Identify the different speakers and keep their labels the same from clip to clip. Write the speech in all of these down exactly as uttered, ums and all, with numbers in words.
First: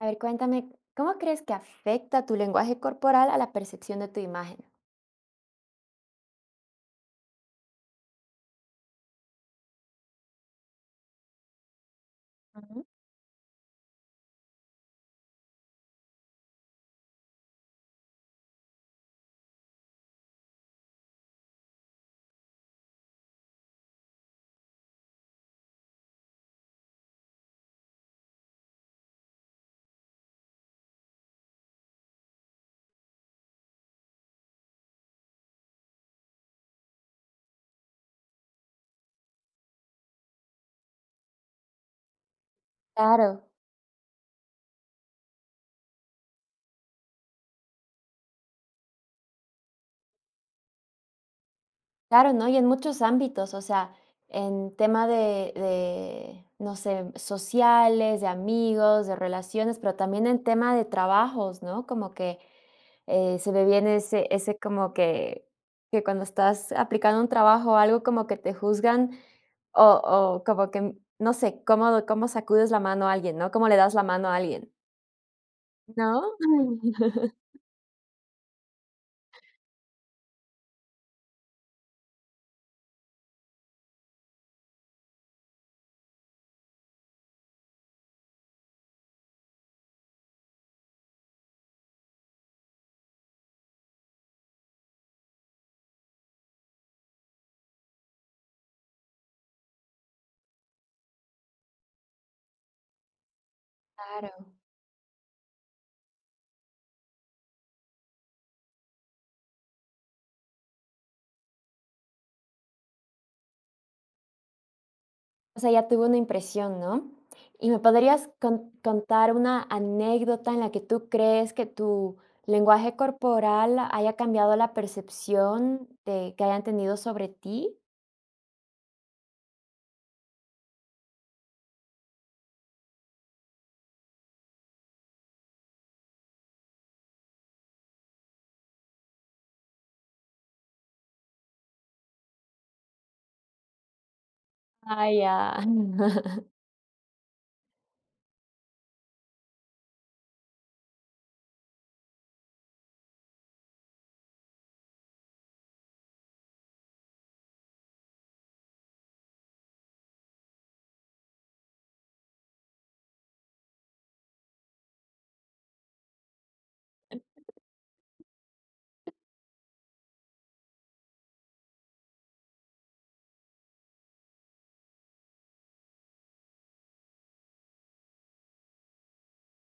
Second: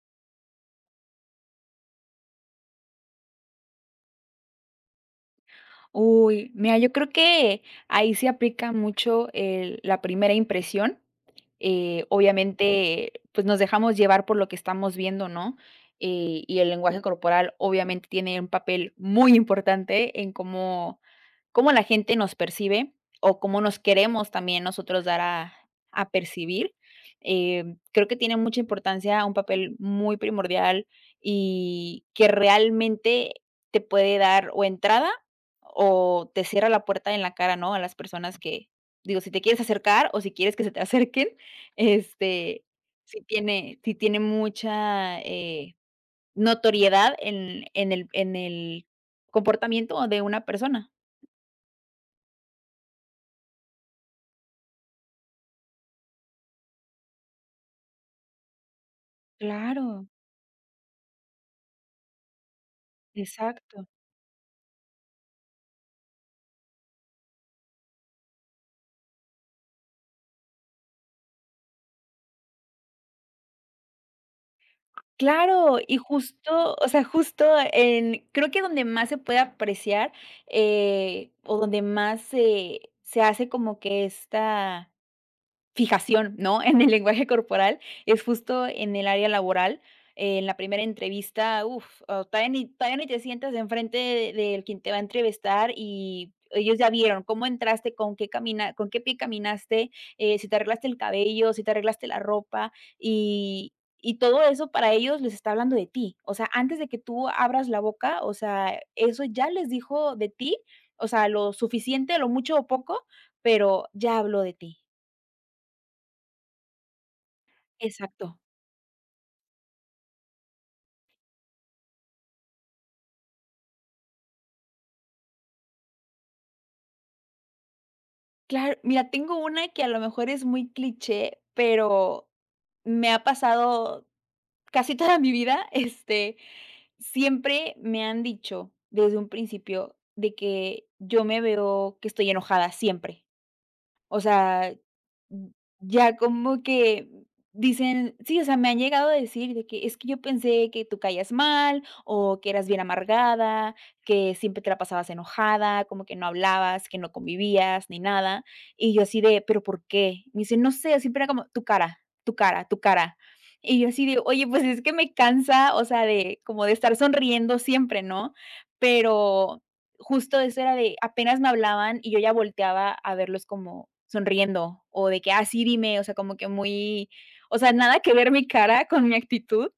Speaker 1: A ver, cuéntame, ¿cómo crees que afecta tu lenguaje corporal a la percepción de tu imagen?
Speaker 2: Uy, mira, yo creo que ahí se aplica mucho el la primera impresión. Eh,
Speaker 1: Ujú.
Speaker 2: obviamente, pues, nos dejamos llevar por lo que estamos viendo, ¿no? Eh, y el lenguaje corporal, obviamente, tiene un papel muy importante en cómo cómo la gente nos percibe, o cómo nos queremos también nosotros dar a a percibir. Em, creo que tiene mucha importancia, un papel muy primordial, y que realmente te puede dar o entrada o te cierra la puerta en la cara, ¿no? A las personas que, digo, si te quieres acercar o si quieres que se te acerquen, este, si
Speaker 1: Claro,
Speaker 2: tiene si tiene mucha, eh, notoriedad en en el en el comportamiento de una persona.
Speaker 1: claro, ¿no? Y en muchos ámbitos, o sea, en tema de, de, no sé, sociales, de amigos, de relaciones, pero
Speaker 2: Claro,
Speaker 1: también en tema de trabajos, ¿no? Como que eh, se ve bien
Speaker 2: exacto.
Speaker 1: ese, ese como que, que cuando estás aplicando un trabajo o algo como que te juzgan o, o como que, no sé, cómo, cómo sacudes la mano a alguien, ¿no? ¿Cómo le das la mano a alguien?
Speaker 2: Claro, y
Speaker 1: ¿No?
Speaker 2: justo, o sea, justo en creo que donde más se puede apreciar, eh, o donde más se se hace como que esta fijación, ¿no? En el lenguaje corporal, es justo en el área laboral. Eh, en la primera entrevista, uff, todavía ni todavía ni te sientas enfrente de del quien te va a entrevistar y ellos ya vieron cómo entraste, con qué camina con qué pie caminaste, eh, si te arreglaste el cabello, si te arreglaste la ropa, y y todo
Speaker 1: Claro.
Speaker 2: eso para ellos les está hablando de ti. O sea, antes de que tú abras la boca, o sea, eso ya les dijo de ti, o sea, lo suficiente, lo mucho o poco, pero ya habló de ti.
Speaker 1: O sea, ya tuvo una impresión, ¿no? ¿Y me
Speaker 2: Exacto.
Speaker 1: podrías con- contar una anécdota en la que tú crees que tu lenguaje corporal haya cambiado la percepción de que hayan tenido sobre ti?
Speaker 2: Claro, mira, tengo una que a lo mejor es muy cliché, pero me ha pasado casi toda mi vida, este, siempre me han dicho desde un principio de que yo me veo que estoy enojada siempre. O sea,
Speaker 1: Ay, ya.
Speaker 2: mm, ya como que dicen, sí, o sea, me han llegado a decir de que es que yo pensé que tú caías mal o que eras bien amargada, que siempre te la pasabas enojada, como que no hablabas, que no convivías ni nada. Y yo así de, pero ¿por qué? Me dicen, no sé, siempre era como tu cara, tu cara, tu cara. Y yo así de, oye, pues es que me cansa, o sea, de como de estar sonriendo siempre, ¿no? Pero justo eso era de apenas me hablaban y yo ya volteaba a verlos como sonriendo o de que, ah, sí, dime, o sea, como que muy, o sea, nada que ver mi cara con mi actitud.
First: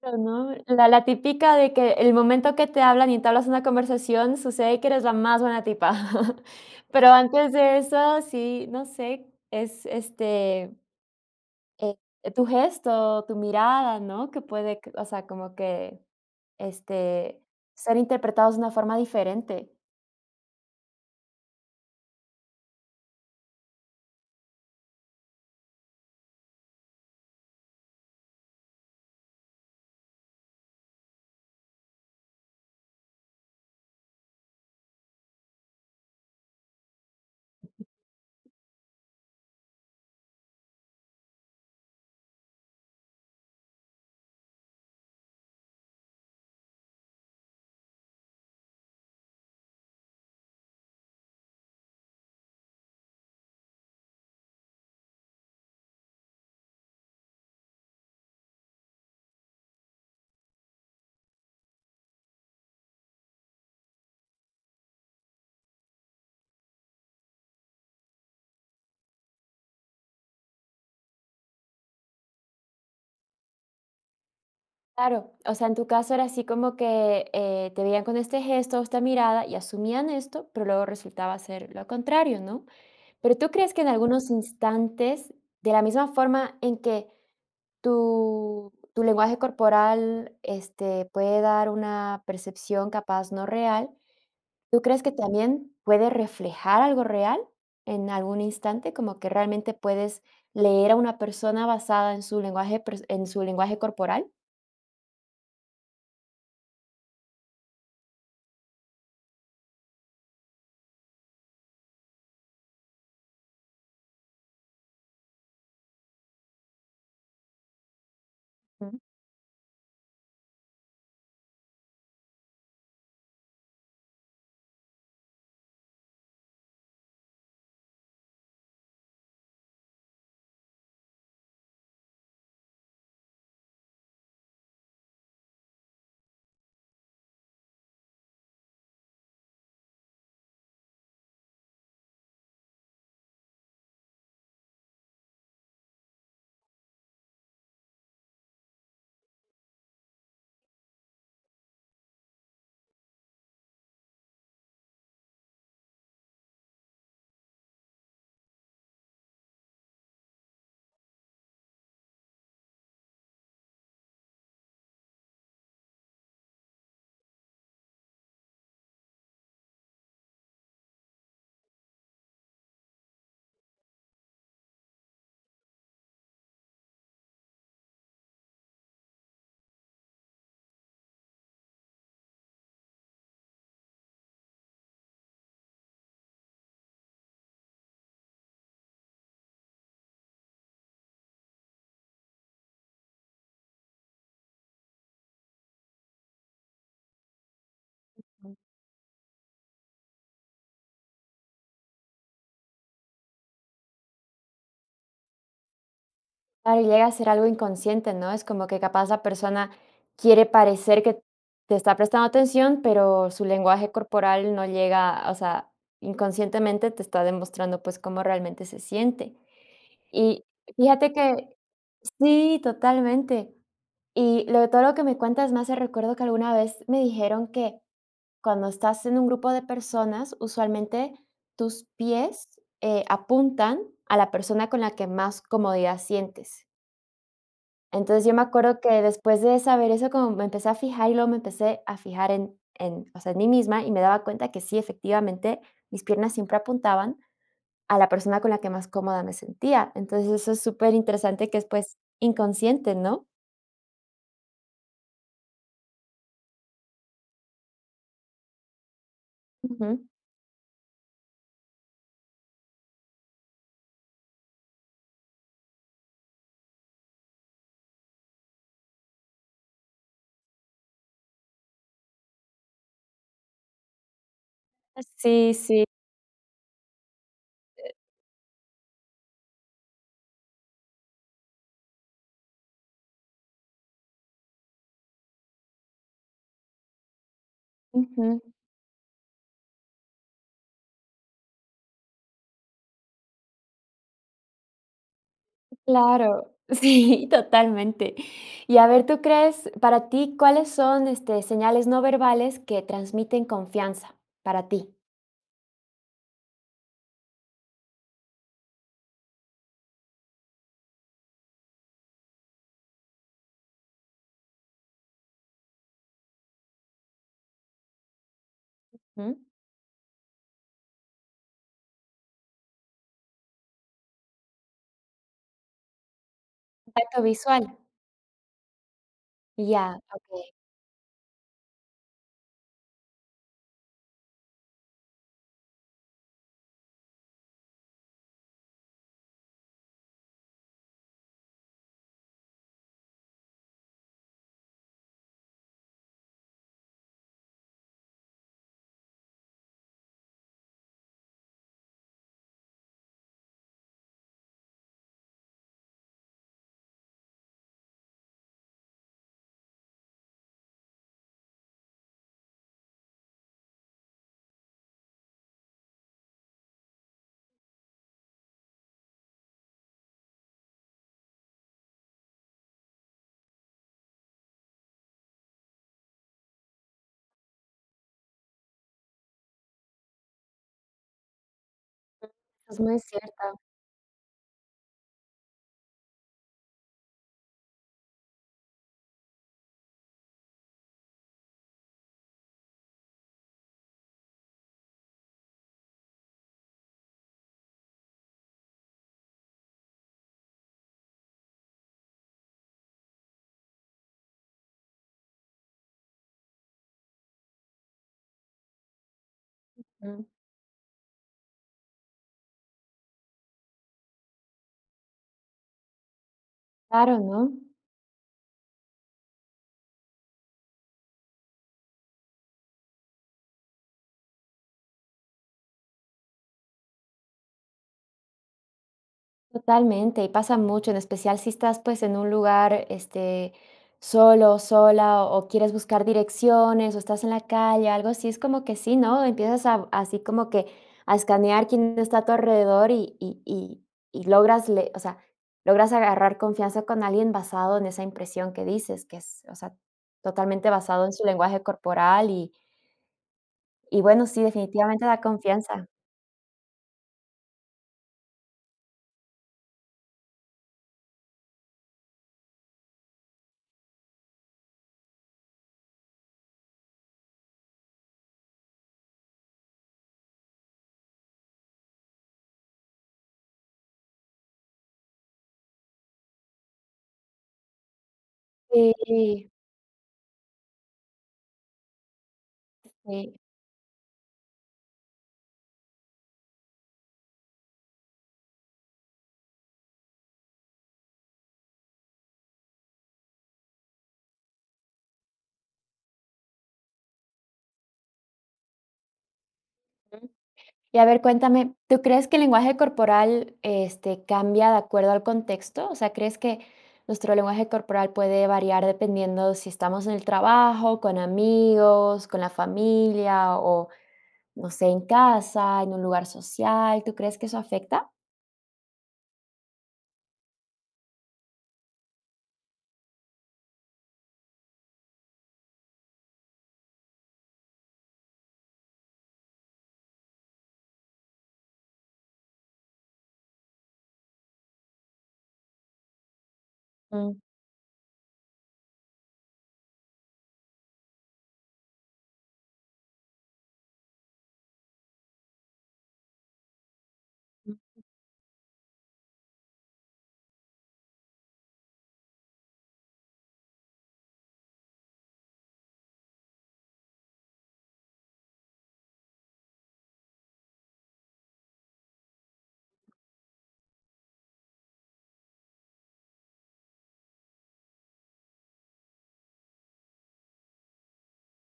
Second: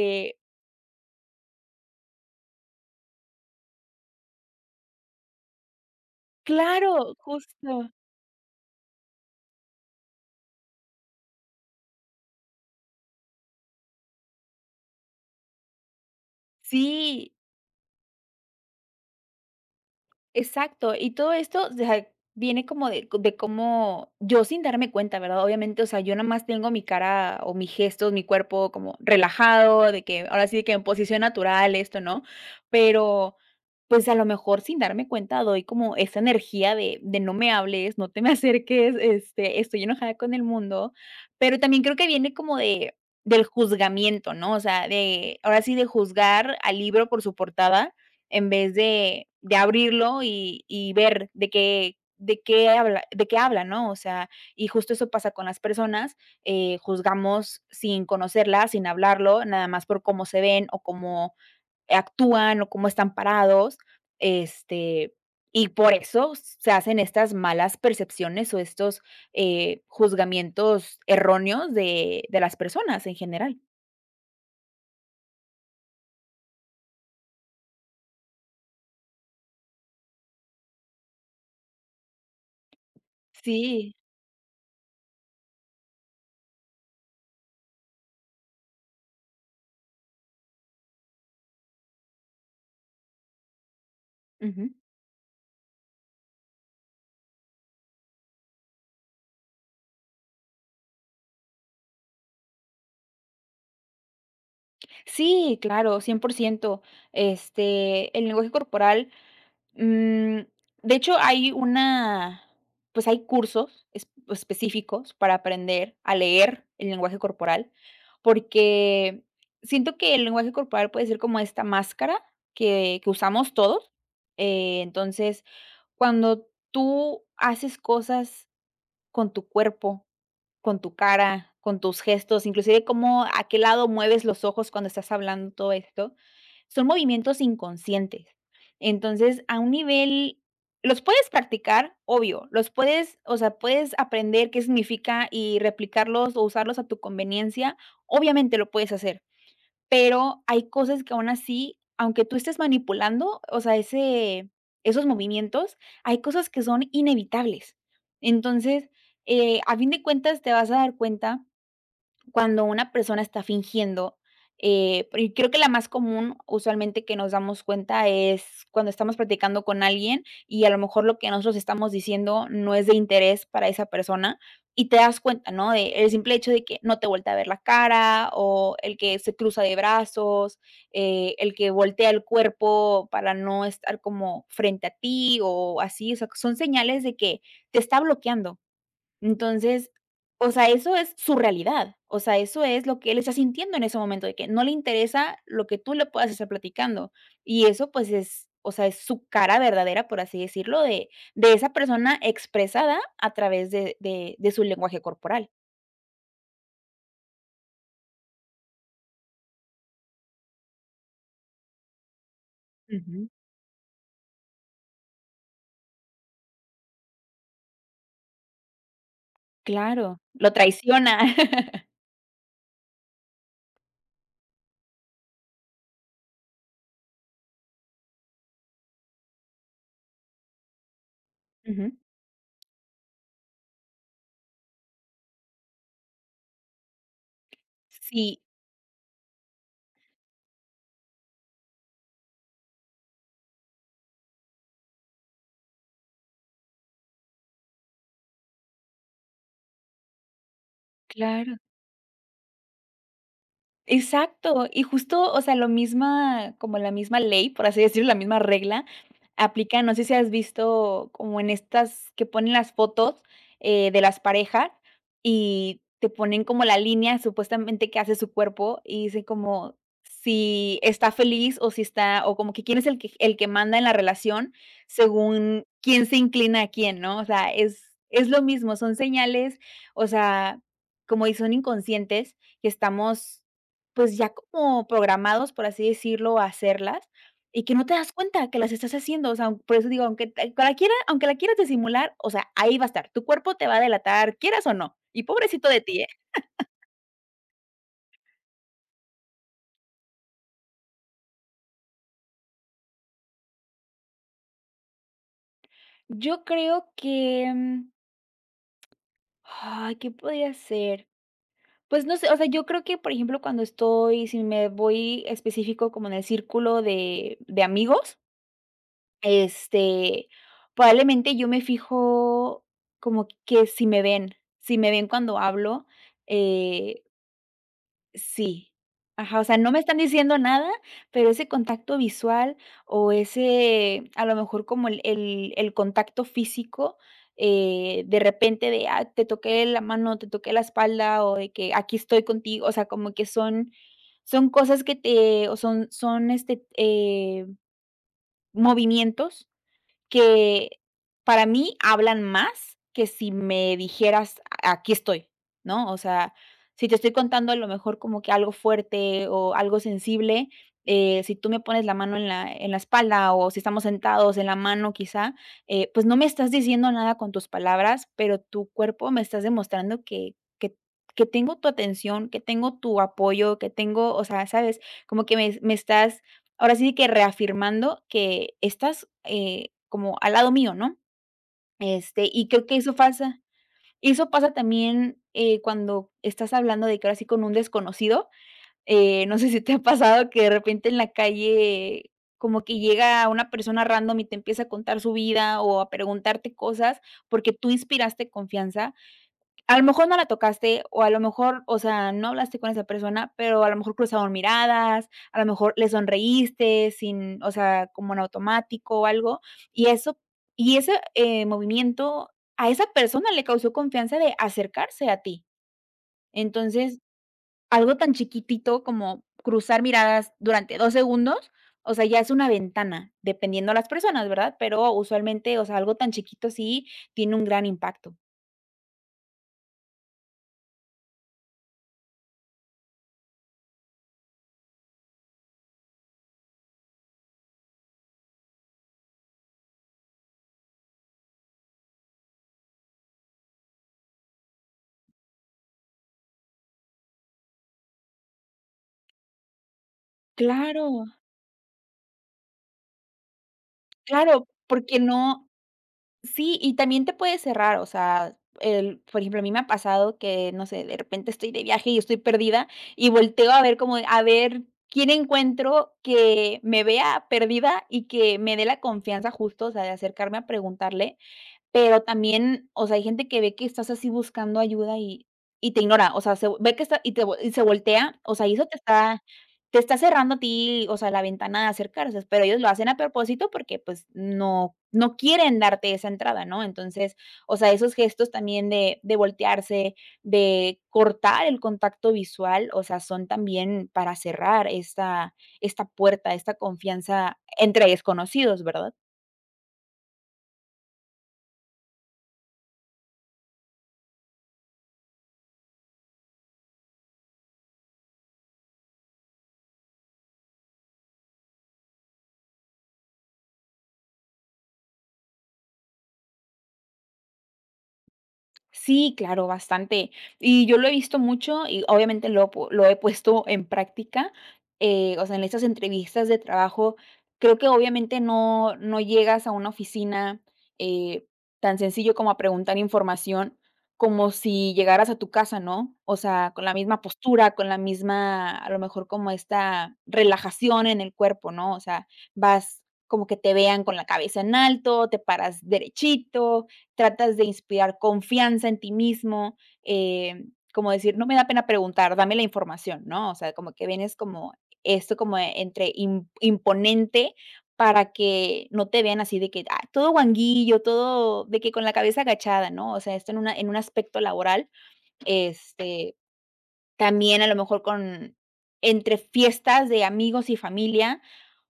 Speaker 1: Pero, ¿no? La, la típica de que el momento que te hablan y entablas una conversación sucede que eres la más buena tipa. Pero
Speaker 2: claro,
Speaker 1: antes de
Speaker 2: justo.
Speaker 1: eso, sí, no sé, es este. Eh, tu gesto, tu mirada, ¿no? Que puede, que- o sea, como que,
Speaker 2: Sí,
Speaker 1: este, ser interpretados de una forma diferente.
Speaker 2: exacto, y todo esto, o sea, viene como de de cómo yo sin darme cuenta, ¿verdad? Obviamente, o sea, yo nada más tengo mi cara o mis gestos, mi cuerpo como relajado, de que ahora sí de que en posición natural, esto, ¿no? Pero, pues, a lo mejor sin darme cuenta doy como esa energía de de no me hables, no te me acerques, este, estoy enojada con el mundo, pero también creo que viene como de del juzgamiento, ¿no? O sea, de ahora sí de juzgar al libro por su portada en vez de de abrirlo y y ver de qué de qué habla de qué habla, ¿no? O sea, y justo eso pasa con las personas, eh, juzgamos sin conocerlas, sin hablarlo, nada más por cómo se ven o cómo actúan o cómo están parados, este, y por eso se hacen estas malas percepciones o estos, eh, juzgamientos erróneos de de las personas en general.
Speaker 1: Claro, o sea, en tu caso era así como que eh, te veían con este gesto, esta mirada y asumían esto, pero luego resultaba ser lo contrario, ¿no? Pero tú crees que en
Speaker 2: Sí,
Speaker 1: algunos instantes, de la misma forma en que tu, tu lenguaje corporal este, puede dar una percepción capaz no real, ¿tú crees que también puede reflejar algo real en algún instante? Como que realmente puedes leer a una persona basada en su lenguaje, pers- en su lenguaje corporal.
Speaker 2: sí, claro, cien por ciento. Este, el lenguaje corporal, mm, de hecho, hay una pues hay cursos es- específicos para aprender a leer el lenguaje corporal,
Speaker 1: Ujú.
Speaker 2: porque siento que el lenguaje corporal puede ser como esta máscara que, que usamos todos. Eh, entonces, cuando tú haces cosas con tu cuerpo, con tu cara, con tus gestos, inclusive cómo a qué lado mueves los ojos cuando estás hablando, todo esto, son movimientos inconscientes. Entonces, a un nivel los puedes practicar, obvio, los puedes, o sea, puedes aprender qué significa y replicarlos o usarlos a tu conveniencia, obviamente lo puedes hacer, pero hay cosas que aún así, aunque tú estés manipulando, o sea, ese esos movimientos, hay cosas que son inevitables. Entonces, eh, a fin de cuentas, te vas a dar cuenta cuando una persona está fingiendo, eh, y creo que la más común, usualmente, que nos damos cuenta es cuando estamos platicando con alguien y a lo mejor lo que nosotros estamos diciendo no es de interés para esa persona y te das cuenta, ¿no? De el simple hecho de que no te voltea a ver la cara o el que se cruza de brazos, eh, el que voltea el cuerpo para no estar como frente a ti o así, o sea, son señales de que te está bloqueando. Entonces, o sea, eso es su realidad, o sea, eso es lo que él está sintiendo en ese momento, de que no le interesa lo que tú le puedas estar platicando. Y eso, pues, es, o sea, es su cara verdadera, por así decirlo, de, de esa persona expresada a través de, de, de su lenguaje corporal.
Speaker 1: Claro, y llega a ser algo inconsciente, ¿no? Es como que capaz la persona quiere parecer que te está prestando atención,
Speaker 2: Ujú.
Speaker 1: pero su lenguaje corporal no llega, o sea, inconscientemente te está demostrando pues cómo realmente se siente.
Speaker 2: Claro,
Speaker 1: Y
Speaker 2: lo
Speaker 1: fíjate
Speaker 2: traiciona.
Speaker 1: que sí, totalmente. Y lo todo lo que me cuentas me hace recuerdo que alguna vez me dijeron que cuando estás en un grupo de personas, usualmente tus
Speaker 2: Ujú.
Speaker 1: pies, eh, apuntan a la persona con la que más comodidad sientes. Entonces, yo me
Speaker 2: Sí,
Speaker 1: acuerdo que después de saber eso, como me empecé a fijar y luego me empecé a fijar en en, o sea, en mí misma y me daba cuenta que sí, efectivamente, mis piernas siempre apuntaban a la persona con la que más cómoda me sentía. Entonces, eso es súper interesante
Speaker 2: claro.
Speaker 1: que es, pues, inconsciente, ¿no?
Speaker 2: Exacto, y justo, o sea, lo misma como la misma ley, por así decirlo, la misma regla, aplica, no sé
Speaker 1: Ujú.
Speaker 2: si has visto como en estas que ponen las fotos, eh, de las parejas y te ponen como la línea supuestamente que hace su cuerpo y dicen como si está feliz o si está o como que quién es el que el que manda en la relación
Speaker 1: Sí,
Speaker 2: según
Speaker 1: sí.
Speaker 2: quién se inclina a quién, ¿no? O sea, es es lo mismo, son señales, o sea, como y son inconscientes que estamos pues, ya como programados, por así decirlo, a hacerlas, y que no te das
Speaker 1: Ujú,
Speaker 2: cuenta que las estás haciendo, o sea, por eso digo, aunque te aunque la quiera aunque la quieras disimular, o sea, ahí va a estar, tu cuerpo te va a delatar, quieras o no, y pobrecito de ti, ¿eh?
Speaker 1: claro. Sí, totalmente. Y a ver, ¿tú crees, para ti, cuáles son, este, señales no verbales que transmiten confianza para ti?
Speaker 2: Yo creo que, mm, ay, ¿qué podría ser? Pues, no sé, o sea, yo creo que, por ejemplo, cuando estoy si me voy específico como en el círculo de de amigos.
Speaker 1: Ujú.
Speaker 2: Este, probablemente yo me fijo como que si me ven, si me ven cuando hablo, eh,
Speaker 1: Contacto visual.
Speaker 2: sí. Ajá, o sea, no me
Speaker 1: Ya,
Speaker 2: están diciendo
Speaker 1: okey.
Speaker 2: nada, pero ese contacto visual o ese, a lo mejor como el el el contacto físico, eh, de repente de, ah, te toqué la mano, te toqué la espalda o de que aquí estoy contigo, o sea, como que son son cosas que te o son son, este, eh, movimientos que para mí hablan más que si me dijeras: "A- "Aquí estoy", ¿no? O sea, si te estoy contando a lo mejor como que algo fuerte o algo sensible, eh, si tú me pones la mano en la en la espalda o si estamos sentados en la mano quizá, eh, pues no me estás diciendo nada con tus palabras, pero tu cuerpo me estás demostrando que que que tengo tu atención, que tengo tu apoyo, que tengo, o sea, ¿sabes? Como que me me estás ahora sí que reafirmando que estás, eh, como al lado mío, ¿no? Este, y creo
Speaker 1: Eso
Speaker 2: que
Speaker 1: es
Speaker 2: eso
Speaker 1: muy
Speaker 2: pasa
Speaker 1: cierto.
Speaker 2: eso pasa también, eh, cuando estás hablando de que ahora sí con un desconocido, eh, no sé si te ha pasado que de repente en la calle como que llega una persona random y te empieza a contar su vida o a preguntarte cosas porque tú inspiraste confianza, a lo mejor no la tocaste, o a lo mejor, o sea, no hablaste con esa persona, pero a lo mejor cruzaron miradas, a lo mejor le sonreíste sin, o sea, como en automático o algo, y eso
Speaker 1: Mm,
Speaker 2: y ese, eh, movimiento a esa persona le causó confianza de acercarse a ti. Entonces,
Speaker 1: claro, ¿no?
Speaker 2: algo tan chiquitito como cruzar miradas durante dos segundos, o sea, ya es una ventana, dependiendo las personas, ¿verdad? Pero usualmente, o sea, algo tan chiquito sí tiene un gran impacto.
Speaker 1: Totalmente, y pasa mucho, en especial si estás pues en un lugar este solo, sola o, o quieres buscar direcciones o estás en la calle, algo así, es como que sí, ¿no? Empiezas a, así como que a escanear quién está a tu alrededor y, y, y, y logras, le- o sea, logras agarrar confianza con alguien basado en esa impresión que dices, que es, o sea, totalmente basado
Speaker 2: Claro.
Speaker 1: en su lenguaje corporal y, y bueno, sí,
Speaker 2: Claro, porque
Speaker 1: definitivamente da
Speaker 2: no
Speaker 1: confianza.
Speaker 2: sí, y también te puede cerrar, o sea, el por ejemplo, a mí me ha pasado que, no sé, de repente estoy de viaje y estoy perdida, y volteo a ver como de, a ver quién encuentro que me vea perdida y que me dé la confianza justo, o sea, de acercarme a preguntarle. Pero también, o sea, hay gente que ve que estás así buscando ayuda y y te ignora, o sea, se ve que está y te vo- y se voltea, o sea, y eso te está
Speaker 1: Sí,
Speaker 2: te está cerrando a ti, o sea, la ventana de acercarse, pero ellos lo hacen a
Speaker 1: sí.
Speaker 2: propósito porque, pues, no no quieren darte esa entrada, ¿no? Entonces, o sea, esos gestos también de de voltearse, de cortar el contacto visual, o sea, son también para cerrar esta esta puerta, esta confianza entre desconocidos, ¿verdad?
Speaker 1: Y a ver, cuéntame, ¿tú crees que el lenguaje corporal, este, cambia de acuerdo al contexto? O sea, ¿crees que nuestro lenguaje corporal puede variar dependiendo si estamos en el trabajo, con amigos, con la familia o, no sé, en casa, en un lugar social? ¿Tú crees que eso afecta?
Speaker 2: Sí, claro, bastante. Y yo lo he visto mucho y obviamente lo, pu- lo he puesto en práctica, eh, o sea, en estas entrevistas de trabajo, creo que obviamente no, no llegas a una oficina eh, tan sencillo como a preguntar información, como si llegaras a tu casa, ¿no? O sea, con la misma
Speaker 1: Mm.
Speaker 2: postura, con la misma, a lo mejor como esta relajación en el cuerpo, ¿no? O sea, vas como que te vean con la cabeza en alto, te paras derechito, tratas de inspirar confianza en ti mismo, eh, como decir: "No me da pena preguntar, dame la información", ¿no? O sea, como que vienes como esto como e- entre im imponente para que no te vean así de que, ah, todo guanguillo, todo de que con la cabeza agachada, ¿no? O sea, esto en una en un aspecto laboral, este, también a lo mejor con entre fiestas de amigos y familia,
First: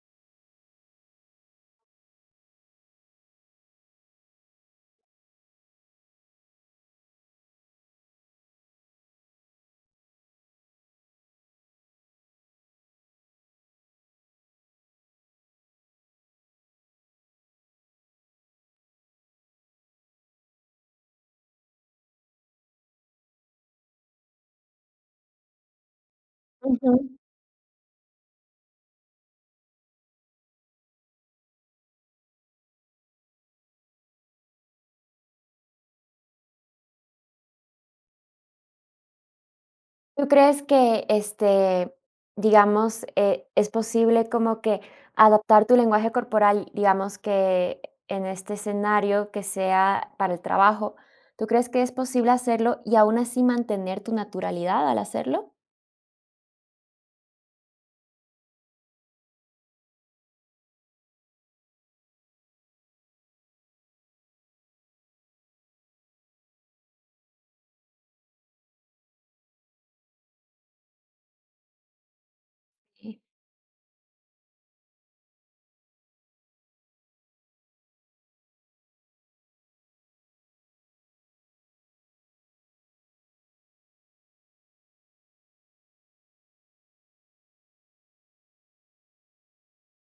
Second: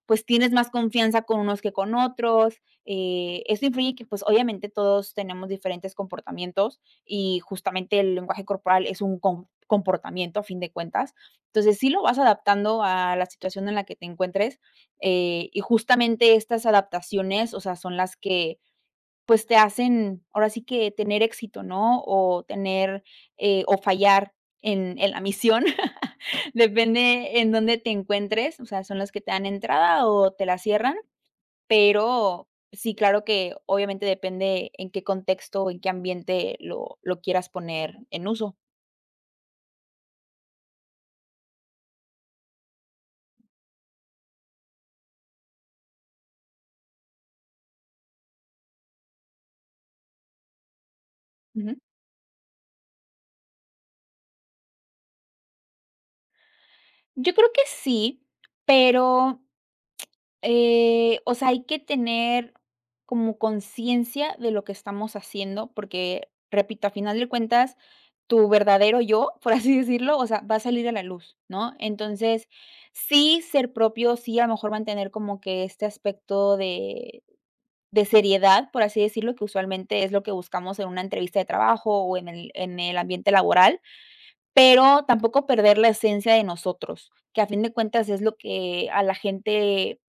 Speaker 2: pues tienes más confianza con unos que con otros. Eh, eso influye que pues obviamente todos tenemos diferentes comportamientos y justamente el lenguaje corporal es un com- comportamiento a fin de cuentas. Entonces sí lo vas adaptando a la situación en la que te encuentres, eh, y justamente estas adaptaciones, o sea, son las que pues te hacen ahora sí que tener éxito, ¿no? O tener, eh, o fallar en, en la misión.
Speaker 1: Ujú.
Speaker 2: Depende en dónde te encuentres, o sea, son los que te dan entrada o te la cierran, pero sí, claro que obviamente depende en qué contexto o en qué ambiente lo lo quieras poner en uso.
Speaker 1: ¿Tú crees que, este, digamos, eh, es posible como que adaptar tu lenguaje corporal, digamos que en este escenario que sea para el trabajo, ¿tú crees
Speaker 2: Ujú.
Speaker 1: que es posible hacerlo y aún así mantener tu naturalidad al hacerlo?
Speaker 2: Yo creo que sí, pero Eh, o sea, hay que tener como conciencia de lo que estamos haciendo, porque, repito, a final de cuentas, tu verdadero yo, por así decirlo, o sea, va a salir a la luz, ¿no? Entonces,
Speaker 1: Sí.
Speaker 2: sí ser propio, sí a lo mejor mantener como que este aspecto de, de seriedad, por así decirlo, que usualmente es lo que buscamos en una entrevista de trabajo o en el, en el ambiente laboral, pero tampoco perder la esencia de nosotros, que a fin de cuentas es lo que a la gente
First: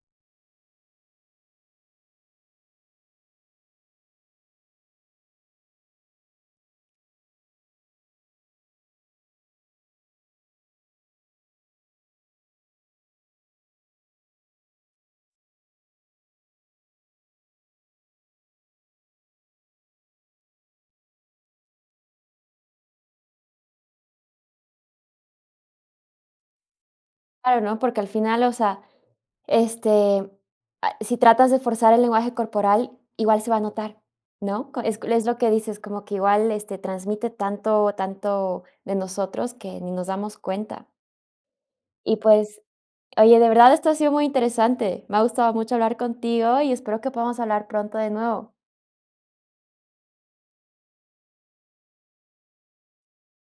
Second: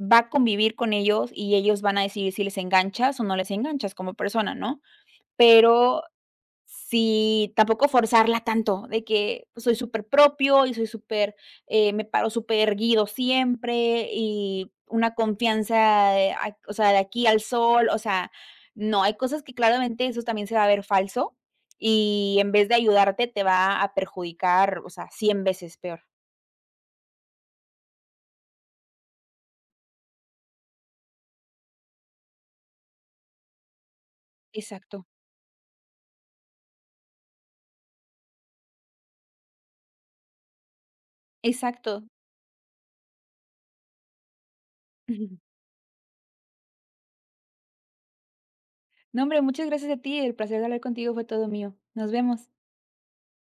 Speaker 2: va a convivir con ellos y ellos van a decidir si les enganchas o no les enganchas como persona, ¿no? Pero si tampoco forzarla tanto, de que pues, soy súper propio y soy súper, eh, me paro súper erguido siempre y una confianza, de a o sea, de aquí al sol, o sea, no, hay cosas que claramente eso también se va a ver falso y en vez de ayudarte te va a perjudicar, o sea, cien veces peor.
Speaker 1: Claro, ¿no? Porque al final, o sea, este, ah, si tratas de forzar el lenguaje corporal, igual se va a notar, ¿no? Co-
Speaker 2: Exacto,
Speaker 1: Es, es lo que dices, como que igual, este, transmite tanto, tanto de nosotros que ni nos damos cuenta.
Speaker 2: exacto.
Speaker 1: Y pues, oye, de verdad esto ha sido muy interesante. Me ha gustado mucho hablar contigo y espero que podamos hablar pronto de nuevo.
Speaker 2: No, hombre, muchas gracias a ti. El placer de hablar contigo fue todo mío. Nos vemos.